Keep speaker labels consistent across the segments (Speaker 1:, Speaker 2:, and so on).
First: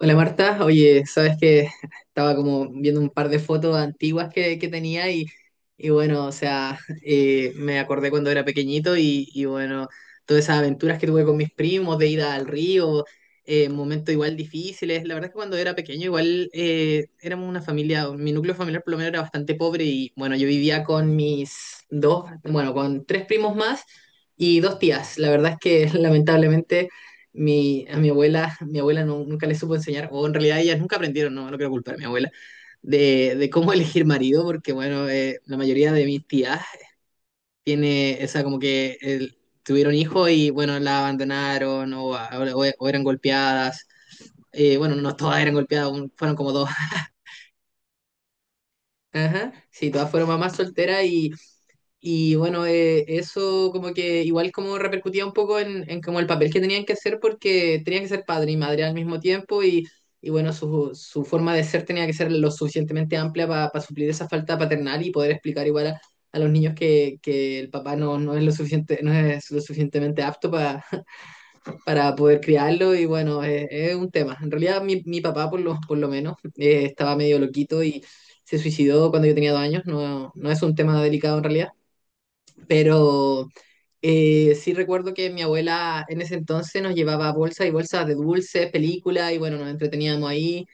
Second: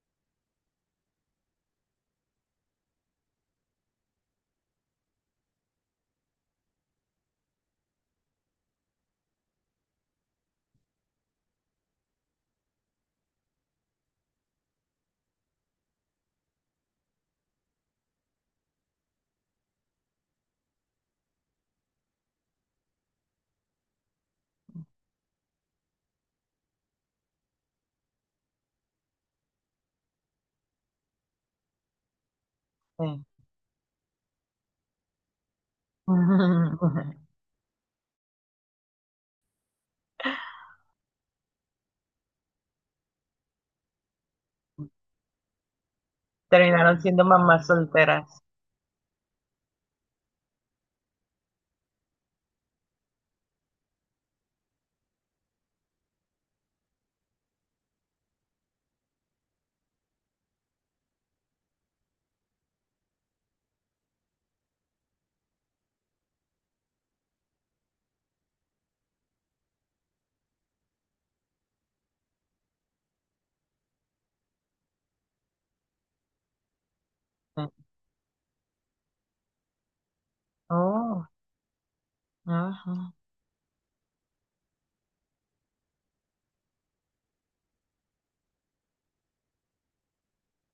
Speaker 1: Hola Marta, oye, sabes que estaba como viendo un par de fotos antiguas que tenía y bueno, o sea, me acordé cuando era pequeñito y bueno, todas esas aventuras que tuve con mis primos de ida al río, momentos igual difíciles. La verdad es que cuando era pequeño igual éramos una familia, mi núcleo familiar por lo menos era bastante pobre y bueno, yo vivía con mis dos, bueno, con tres primos más y dos tías. La verdad es que lamentablemente. A mi abuela, mi abuela nunca le supo enseñar, o en realidad ellas nunca aprendieron, no quiero culpar a mi abuela,
Speaker 2: Sí.
Speaker 1: de cómo elegir marido, porque bueno, la mayoría de mis tías tiene esa como que tuvieron hijos y bueno, la abandonaron o eran golpeadas. Bueno, no todas eran golpeadas, fueron como dos.
Speaker 2: Terminaron siendo mamás solteras.
Speaker 1: Ajá. Sí, todas fueron mamás solteras y bueno, eso como que igual como repercutía un poco en como el papel que tenían que hacer porque tenían que ser padre y madre al mismo tiempo y bueno, su forma de ser tenía que ser lo suficientemente amplia para suplir esa falta paternal y poder explicar igual a los niños que el papá no es lo suficiente, no es lo suficientemente apto para poder criarlo y bueno, es un tema. En realidad mi papá por lo, por lo menos estaba medio
Speaker 2: Sí.
Speaker 1: loquito y se suicidó cuando yo tenía 2 años, no es un tema
Speaker 2: Oh,
Speaker 1: delicado en realidad
Speaker 2: ajá.
Speaker 1: pero sí recuerdo que mi abuela en ese entonces nos llevaba bolsas y bolsas de dulces, películas, y bueno, nos entreteníamos ahí.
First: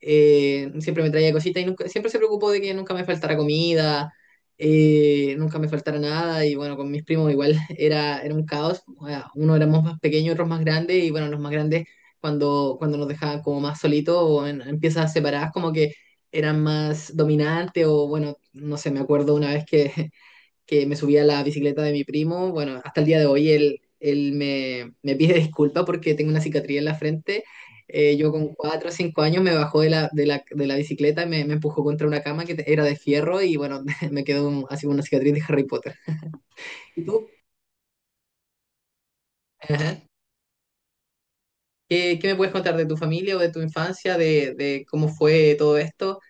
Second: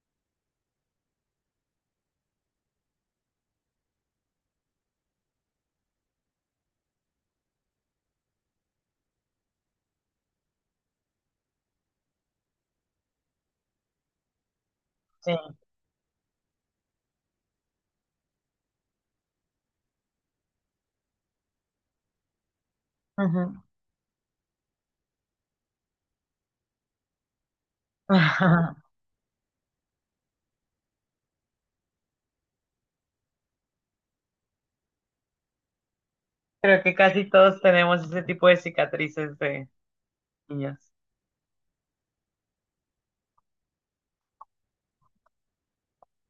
Speaker 1: Siempre me traía cositas y nunca, siempre se preocupó de que nunca me faltara comida, nunca me faltara nada. Y bueno, con mis primos igual era un caos. O sea, uno éramos más pequeños, otros más grandes, y bueno, los más grandes cuando nos dejaban como más solitos o en piezas
Speaker 2: Sí.
Speaker 1: separadas, como que eran más dominantes o bueno, no sé, me acuerdo una vez que me subí a la bicicleta de mi primo. Bueno, hasta el día de hoy
Speaker 2: Ujú.
Speaker 1: él me pide disculpa porque tengo una cicatriz en la frente. Yo con 4 o 5 años me bajó de la bicicleta y me empujó contra una cama que era de fierro y bueno, me quedó así como una cicatriz de Harry Potter.
Speaker 2: Creo que
Speaker 1: ¿Y tú?
Speaker 2: casi todos tenemos ese tipo de cicatrices de
Speaker 1: Ajá.
Speaker 2: niños.
Speaker 1: ¿Qué me puedes contar de tu familia o de tu infancia, de cómo fue todo esto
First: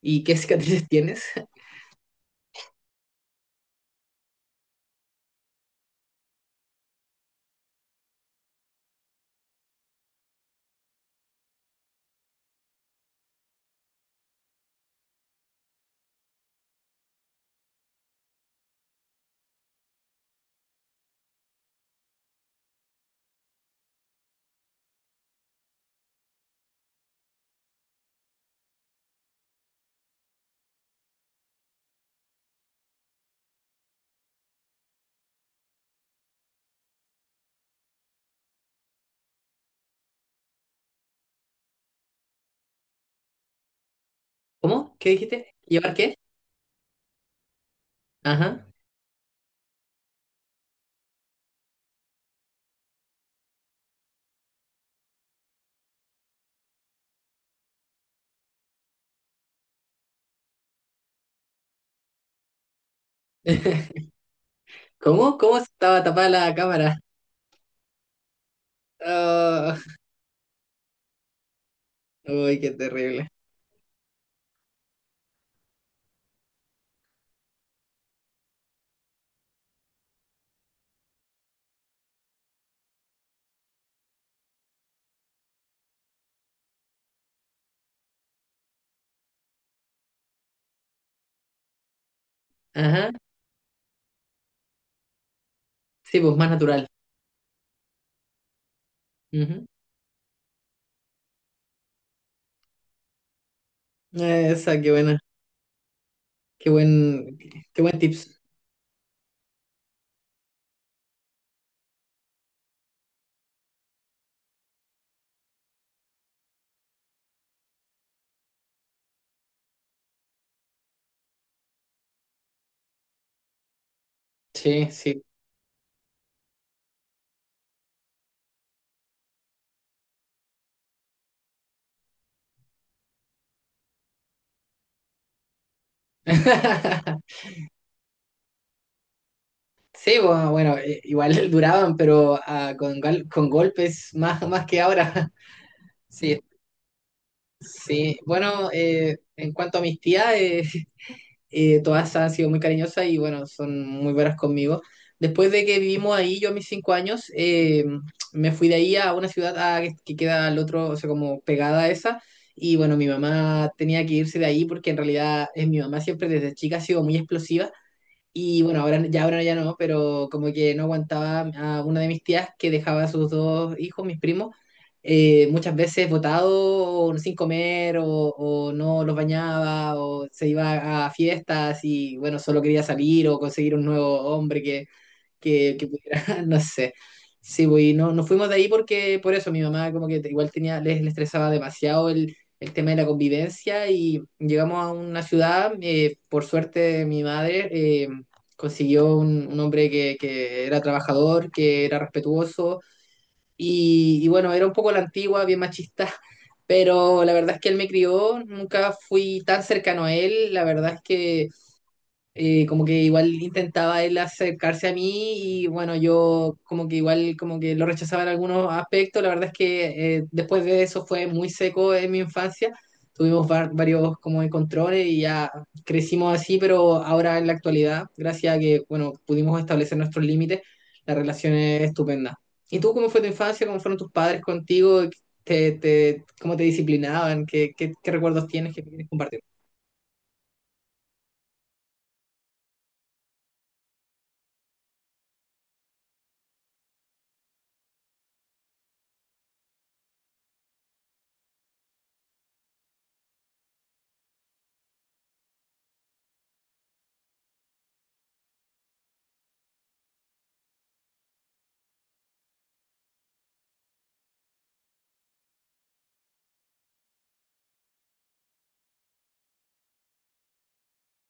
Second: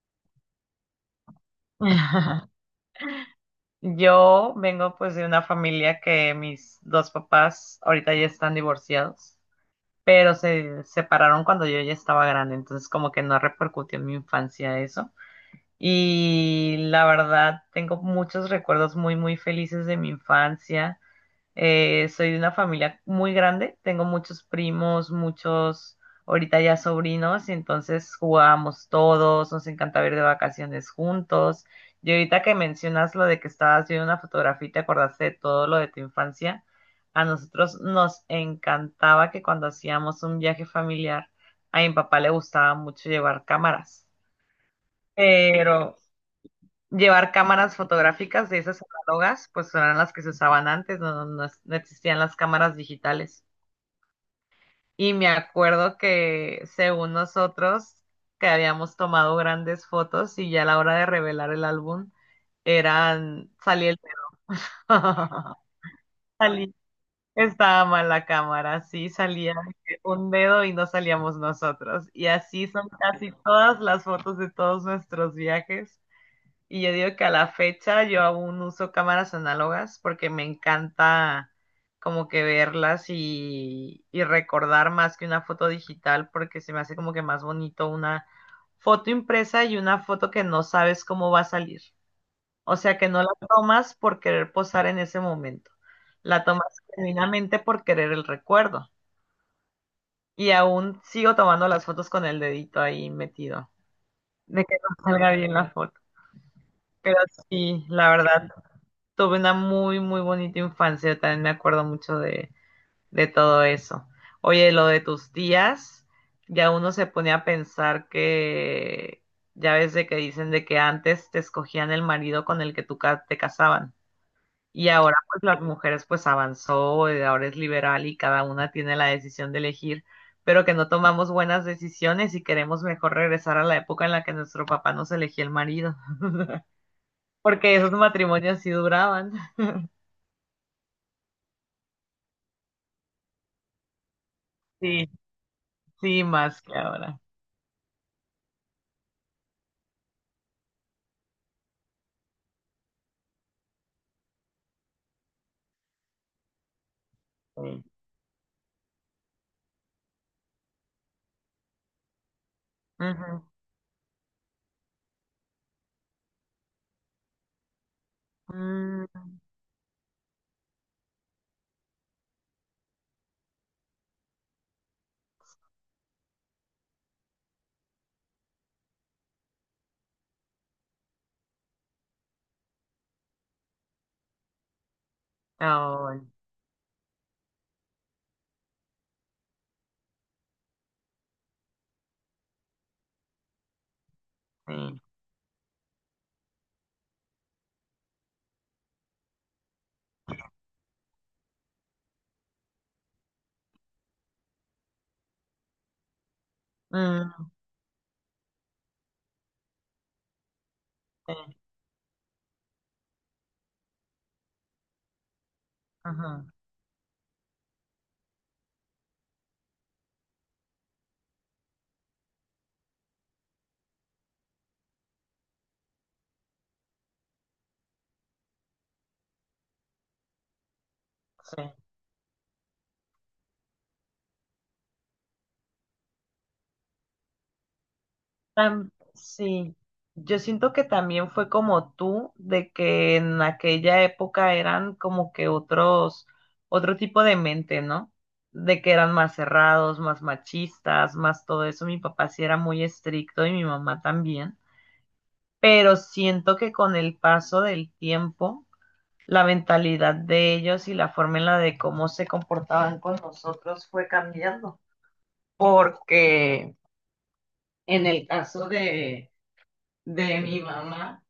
Speaker 1: y qué cicatrices tienes?
Speaker 2: Yo vengo pues de una familia que mis dos papás ahorita ya están divorciados, pero se separaron cuando yo ya estaba grande, entonces como que no repercutió en mi infancia eso. Y la verdad, tengo muchos recuerdos muy, muy felices de mi infancia. Soy de una familia muy grande, tengo muchos primos, muchos ahorita ya sobrinos, y entonces jugábamos todos, nos encantaba ir de vacaciones juntos. Y ahorita que mencionas lo de que estabas viendo una fotografía y te acordaste de todo lo de tu infancia, a nosotros nos encantaba que cuando hacíamos un viaje familiar, a mi papá le gustaba mucho llevar cámaras,
Speaker 1: ¿Cómo? ¿Qué dijiste? ¿Llevar
Speaker 2: pero
Speaker 1: qué?
Speaker 2: llevar cámaras fotográficas de
Speaker 1: Ajá.
Speaker 2: esas análogas, pues eran las que se usaban antes, no, no existían las cámaras digitales. Y me acuerdo que según nosotros, que habíamos tomado grandes fotos y ya a la hora de revelar el álbum, eran, salía el...
Speaker 1: ¿Cómo? ¿Cómo estaba tapada la
Speaker 2: salí-
Speaker 1: cámara?
Speaker 2: Estaba mal la cámara, sí, salía
Speaker 1: Ah,
Speaker 2: un dedo y no salíamos nosotros. Y
Speaker 1: uy,
Speaker 2: así
Speaker 1: qué
Speaker 2: son
Speaker 1: terrible.
Speaker 2: casi todas las fotos de todos nuestros viajes. Y yo digo que a la fecha yo aún uso cámaras análogas porque me encanta como que verlas y recordar más que una foto digital porque se me hace como que más bonito una foto impresa y una foto que no sabes cómo va a salir. O sea que
Speaker 1: Ajá.
Speaker 2: no la tomas por querer posar en ese momento,
Speaker 1: Sí, pues
Speaker 2: la
Speaker 1: más
Speaker 2: tomas
Speaker 1: natural.
Speaker 2: genuinamente por querer el recuerdo.
Speaker 1: Ujú.
Speaker 2: Y aún sigo tomando las fotos con el dedito ahí metido, de que
Speaker 1: Esa, qué
Speaker 2: no
Speaker 1: buena.
Speaker 2: salga bien la foto.
Speaker 1: Qué
Speaker 2: Pero
Speaker 1: buen, qué
Speaker 2: sí,
Speaker 1: buen
Speaker 2: la
Speaker 1: tips.
Speaker 2: verdad tuve una muy, muy bonita infancia. También me acuerdo mucho de todo eso. Oye, lo de tus tías, ya uno se pone a pensar que, ya ves de que dicen de que antes te escogían el marido con el que te casaban. Y
Speaker 1: Sí,
Speaker 2: ahora
Speaker 1: sí.
Speaker 2: pues las mujeres pues avanzó, ahora es liberal y cada una tiene la decisión de elegir, pero que no tomamos buenas decisiones y queremos mejor regresar a la época en la que nuestro papá nos elegía el marido, porque esos matrimonios sí duraban.
Speaker 1: Sí, bueno, bueno, igual duraban, pero ah, con golpes más, más que
Speaker 2: Sí,
Speaker 1: ahora.
Speaker 2: sí,
Speaker 1: Sí,
Speaker 2: más que ahora.
Speaker 1: sí. Bueno, en cuanto a mis tías, todas han sido muy cariñosas y bueno, son muy buenas conmigo. Después de que vivimos ahí, yo a mis 5 años,
Speaker 2: Sí.
Speaker 1: me fui de ahí a una ciudad ah, que queda al otro, o sea, como pegada a esa. Y bueno, mi
Speaker 2: Ujú.
Speaker 1: mamá tenía que irse de ahí porque en realidad mi mamá siempre desde chica ha sido muy explosiva y bueno, ahora
Speaker 2: Mm,
Speaker 1: ya, ahora ya no, pero como que no aguantaba a una de mis tías que dejaba a sus dos hijos, mis primos, muchas veces botados sin comer o no los bañaba o se iba a fiestas y bueno, solo quería salir o conseguir un nuevo hombre que pudiera,
Speaker 2: ahora,
Speaker 1: no sé. Sí, pues, y no, nos fuimos de ahí porque por eso mi mamá como que igual tenía, les estresaba demasiado el tema de la convivencia y llegamos a
Speaker 2: sí.
Speaker 1: una ciudad, por suerte mi madre consiguió un hombre que era trabajador, que era respetuoso y bueno, era un poco a la antigua, bien machista, pero la
Speaker 2: Mm,
Speaker 1: verdad es que él me crió, nunca fui tan cercano a él, la verdad es
Speaker 2: sí.
Speaker 1: que como que igual intentaba él acercarse a mí y bueno,
Speaker 2: Ujú,
Speaker 1: yo como que igual como que lo rechazaba en algunos aspectos. La verdad es que después de eso fue muy seco en mi infancia. Tuvimos varios como encontrones y ya crecimos así, pero ahora en la actualidad, gracias a que, bueno, pudimos establecer nuestros límites, la relación
Speaker 2: sí.
Speaker 1: es estupenda. ¿Y tú cómo fue tu infancia? ¿Cómo fueron tus padres contigo? ¿Cómo te disciplinaban? ¿Qué recuerdos tienes que quieres compartir?
Speaker 2: Sí. Yo siento que también fue como tú, de que en aquella época eran como que otros, otro tipo de mente, ¿no? De que eran más cerrados, más machistas, más todo eso. Mi papá sí era muy estricto y mi mamá también. Pero siento que con el paso del tiempo la mentalidad de ellos y la forma en la de cómo se comportaban con nosotros fue cambiando. Porque en el caso de mi mamá,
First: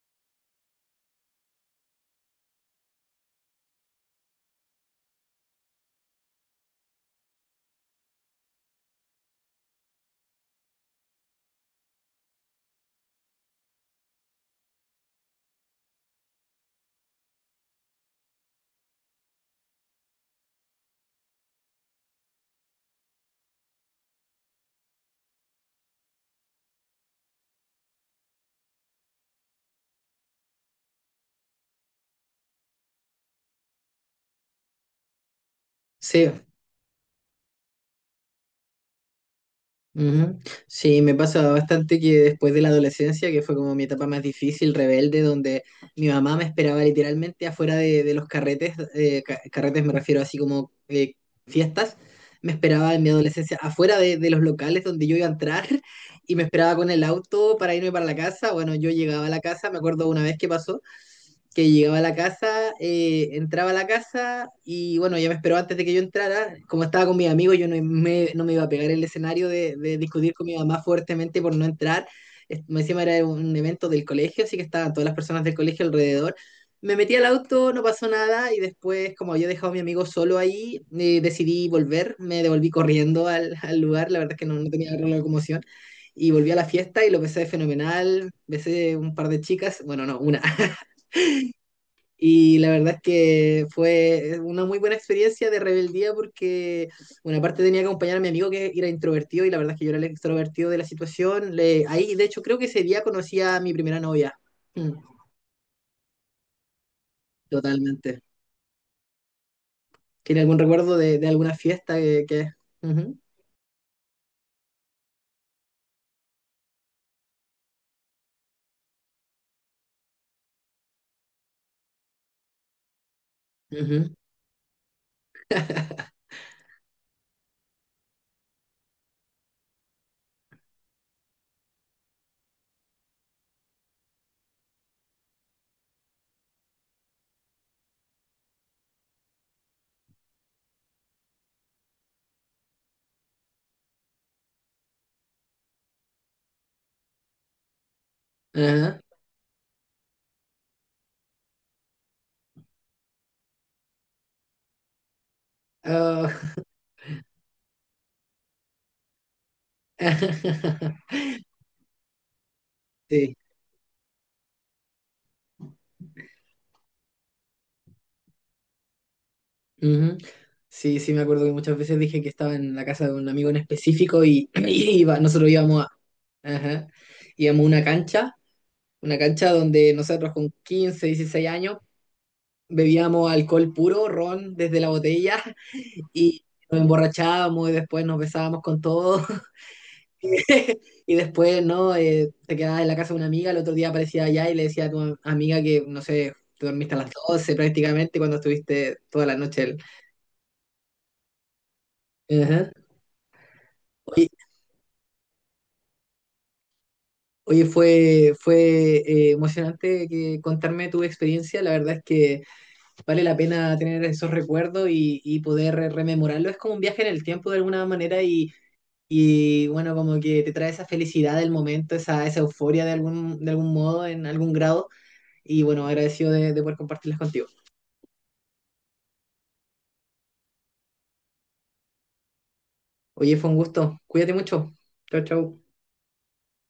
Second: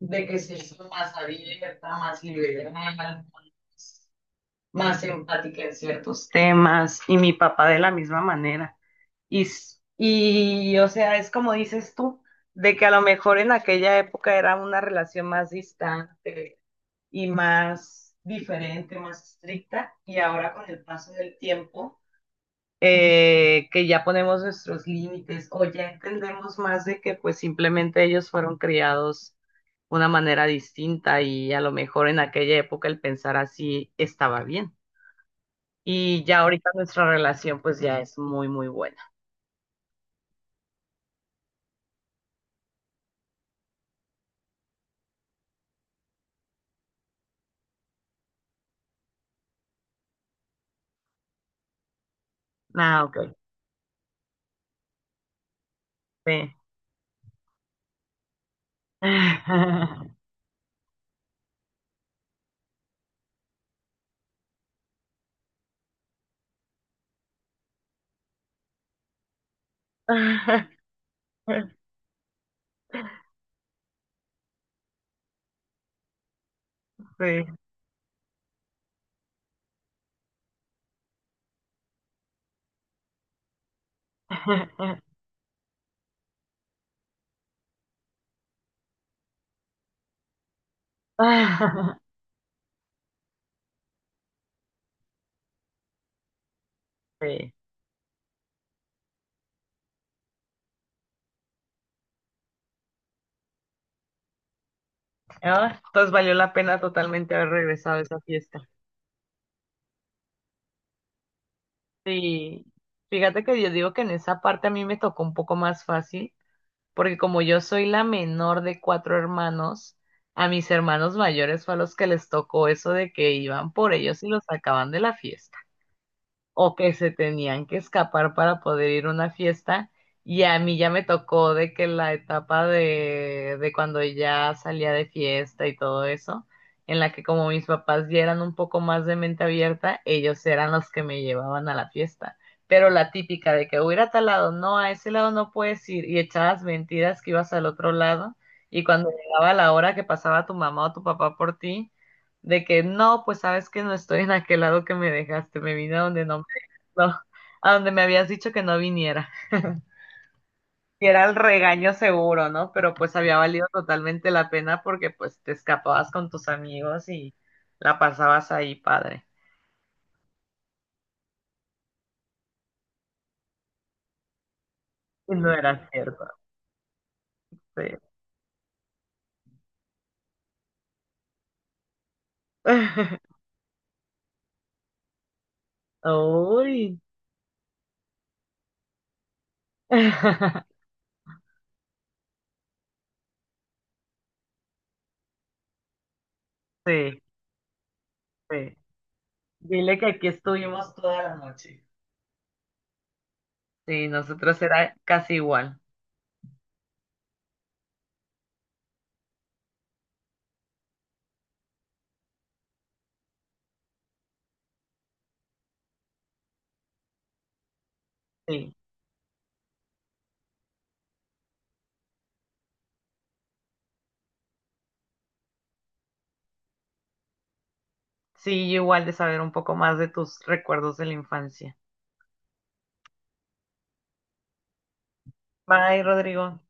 Speaker 2: de que se hizo más abierta, más liberal, más empática en ciertos temas, y mi papá de la misma manera. Y, y o sea, es como dices tú, de que a lo mejor en aquella época era una relación más distante, y más diferente, más estricta. Y ahora con el paso del tiempo, que ya ponemos nuestros límites o ya entendemos más de que pues simplemente ellos fueron criados de una manera distinta y a lo mejor en aquella época el pensar así estaba bien. Y
Speaker 1: Sí.
Speaker 2: ya ahorita nuestra relación pues ya es muy, muy buena.
Speaker 1: Ujú. Sí, me pasa bastante que después de la adolescencia, que fue como mi etapa más difícil, rebelde, donde mi mamá me esperaba literalmente afuera de los carretes, carretes me refiero así como fiestas, me esperaba en
Speaker 2: Ah,
Speaker 1: mi
Speaker 2: ok.
Speaker 1: adolescencia afuera de los locales donde yo iba a entrar y me
Speaker 2: Sí.
Speaker 1: esperaba con el auto para irme para la casa. Bueno, yo llegaba a la casa, me acuerdo una vez que pasó que llegaba a la casa, entraba a la casa y bueno, ya me esperó antes de que yo entrara. Como estaba con mis amigos, yo no me iba a pegar el escenario de discutir con mi mamá fuertemente por no entrar. Me encima era un evento del colegio, así que estaban todas las personas del colegio alrededor. Me metí al
Speaker 2: Sí.
Speaker 1: auto, no pasó nada y después, como había dejado a mi amigo solo ahí, decidí volver, me devolví corriendo al lugar, la verdad es que no tenía la locomoción. Y volví a la fiesta y lo pasé fenomenal, besé un par de chicas, bueno, no, una. Y la verdad es que fue una muy buena experiencia de rebeldía porque, bueno,
Speaker 2: Sí.
Speaker 1: aparte tenía que acompañar a mi amigo que era introvertido y la verdad es que yo era el extrovertido de la situación. Ahí, de hecho, creo que ese día conocí a mi primera novia. Mm,
Speaker 2: Ah, entonces valió la pena totalmente haber regresado a esa
Speaker 1: totalmente.
Speaker 2: fiesta.
Speaker 1: ¿Tiene algún recuerdo de alguna fiesta que?
Speaker 2: Sí,
Speaker 1: Ujú,
Speaker 2: fíjate que yo digo que en esa parte a mí me tocó un poco más fácil, porque como yo soy la menor de cuatro hermanos, a mis hermanos mayores fue a los que les tocó eso de que iban por
Speaker 1: ujú,
Speaker 2: ellos y los sacaban de la fiesta. O que se tenían que escapar para poder ir a una fiesta. Y a mí ya me tocó de que la etapa de cuando ya salía de fiesta y todo eso, en la que como mis papás ya eran un poco más de mente abierta, ellos eran los que me llevaban a la fiesta. Pero la típica de que voy a ir a tal lado, no, a ese lado no puedes ir, y echabas mentiras que ibas al otro lado, y
Speaker 1: ajá,
Speaker 2: cuando llegaba la hora que pasaba tu mamá o tu papá por ti, de que no, pues sabes que no estoy en aquel lado que me dejaste, me vine a donde
Speaker 1: ah,
Speaker 2: no no, a donde me habías dicho que no viniera, que era el regaño seguro, ¿no? Pero pues
Speaker 1: Sí.
Speaker 2: había valido totalmente la pena porque pues te escapabas con tus amigos y la pasabas ahí, padre.
Speaker 1: Ujú. Sí, sí, me acuerdo que muchas veces dije que estaba en la casa de un amigo en específico y, y
Speaker 2: Y
Speaker 1: nosotros
Speaker 2: no
Speaker 1: íbamos a,
Speaker 2: era cierto,
Speaker 1: ajá, íbamos a una
Speaker 2: sí.
Speaker 1: cancha. Una cancha donde nosotros con 15 o 16 años bebíamos alcohol puro, ron desde la botella y nos
Speaker 2: Uy.
Speaker 1: emborrachábamos y después nos besábamos con todo. Y después, ¿no? Te quedabas en la casa de una amiga, el otro día aparecía allá y le decía a tu amiga que, no sé, te dormiste a las
Speaker 2: Sí,
Speaker 1: 12 prácticamente cuando
Speaker 2: sí.
Speaker 1: estuviste toda la noche.
Speaker 2: Dile que aquí estuvimos toda la noche.
Speaker 1: Ajá.
Speaker 2: Sí,
Speaker 1: Oye,
Speaker 2: nosotros era casi igual.
Speaker 1: oye, fue emocionante que contarme tu experiencia. La verdad es que vale la pena tener esos recuerdos y poder rememorarlo. Es como un viaje en el tiempo de alguna manera y,
Speaker 2: Sí,
Speaker 1: y, bueno, como que te trae esa felicidad del momento, esa euforia de algún modo, en algún grado. Y bueno, agradecido de poder compartirlas contigo.
Speaker 2: sí, igual de saber un poco más de tus recuerdos de la infancia.
Speaker 1: Oye, fue un gusto. Cuídate mucho. Chau, chau.
Speaker 2: Bye, Rodrigo.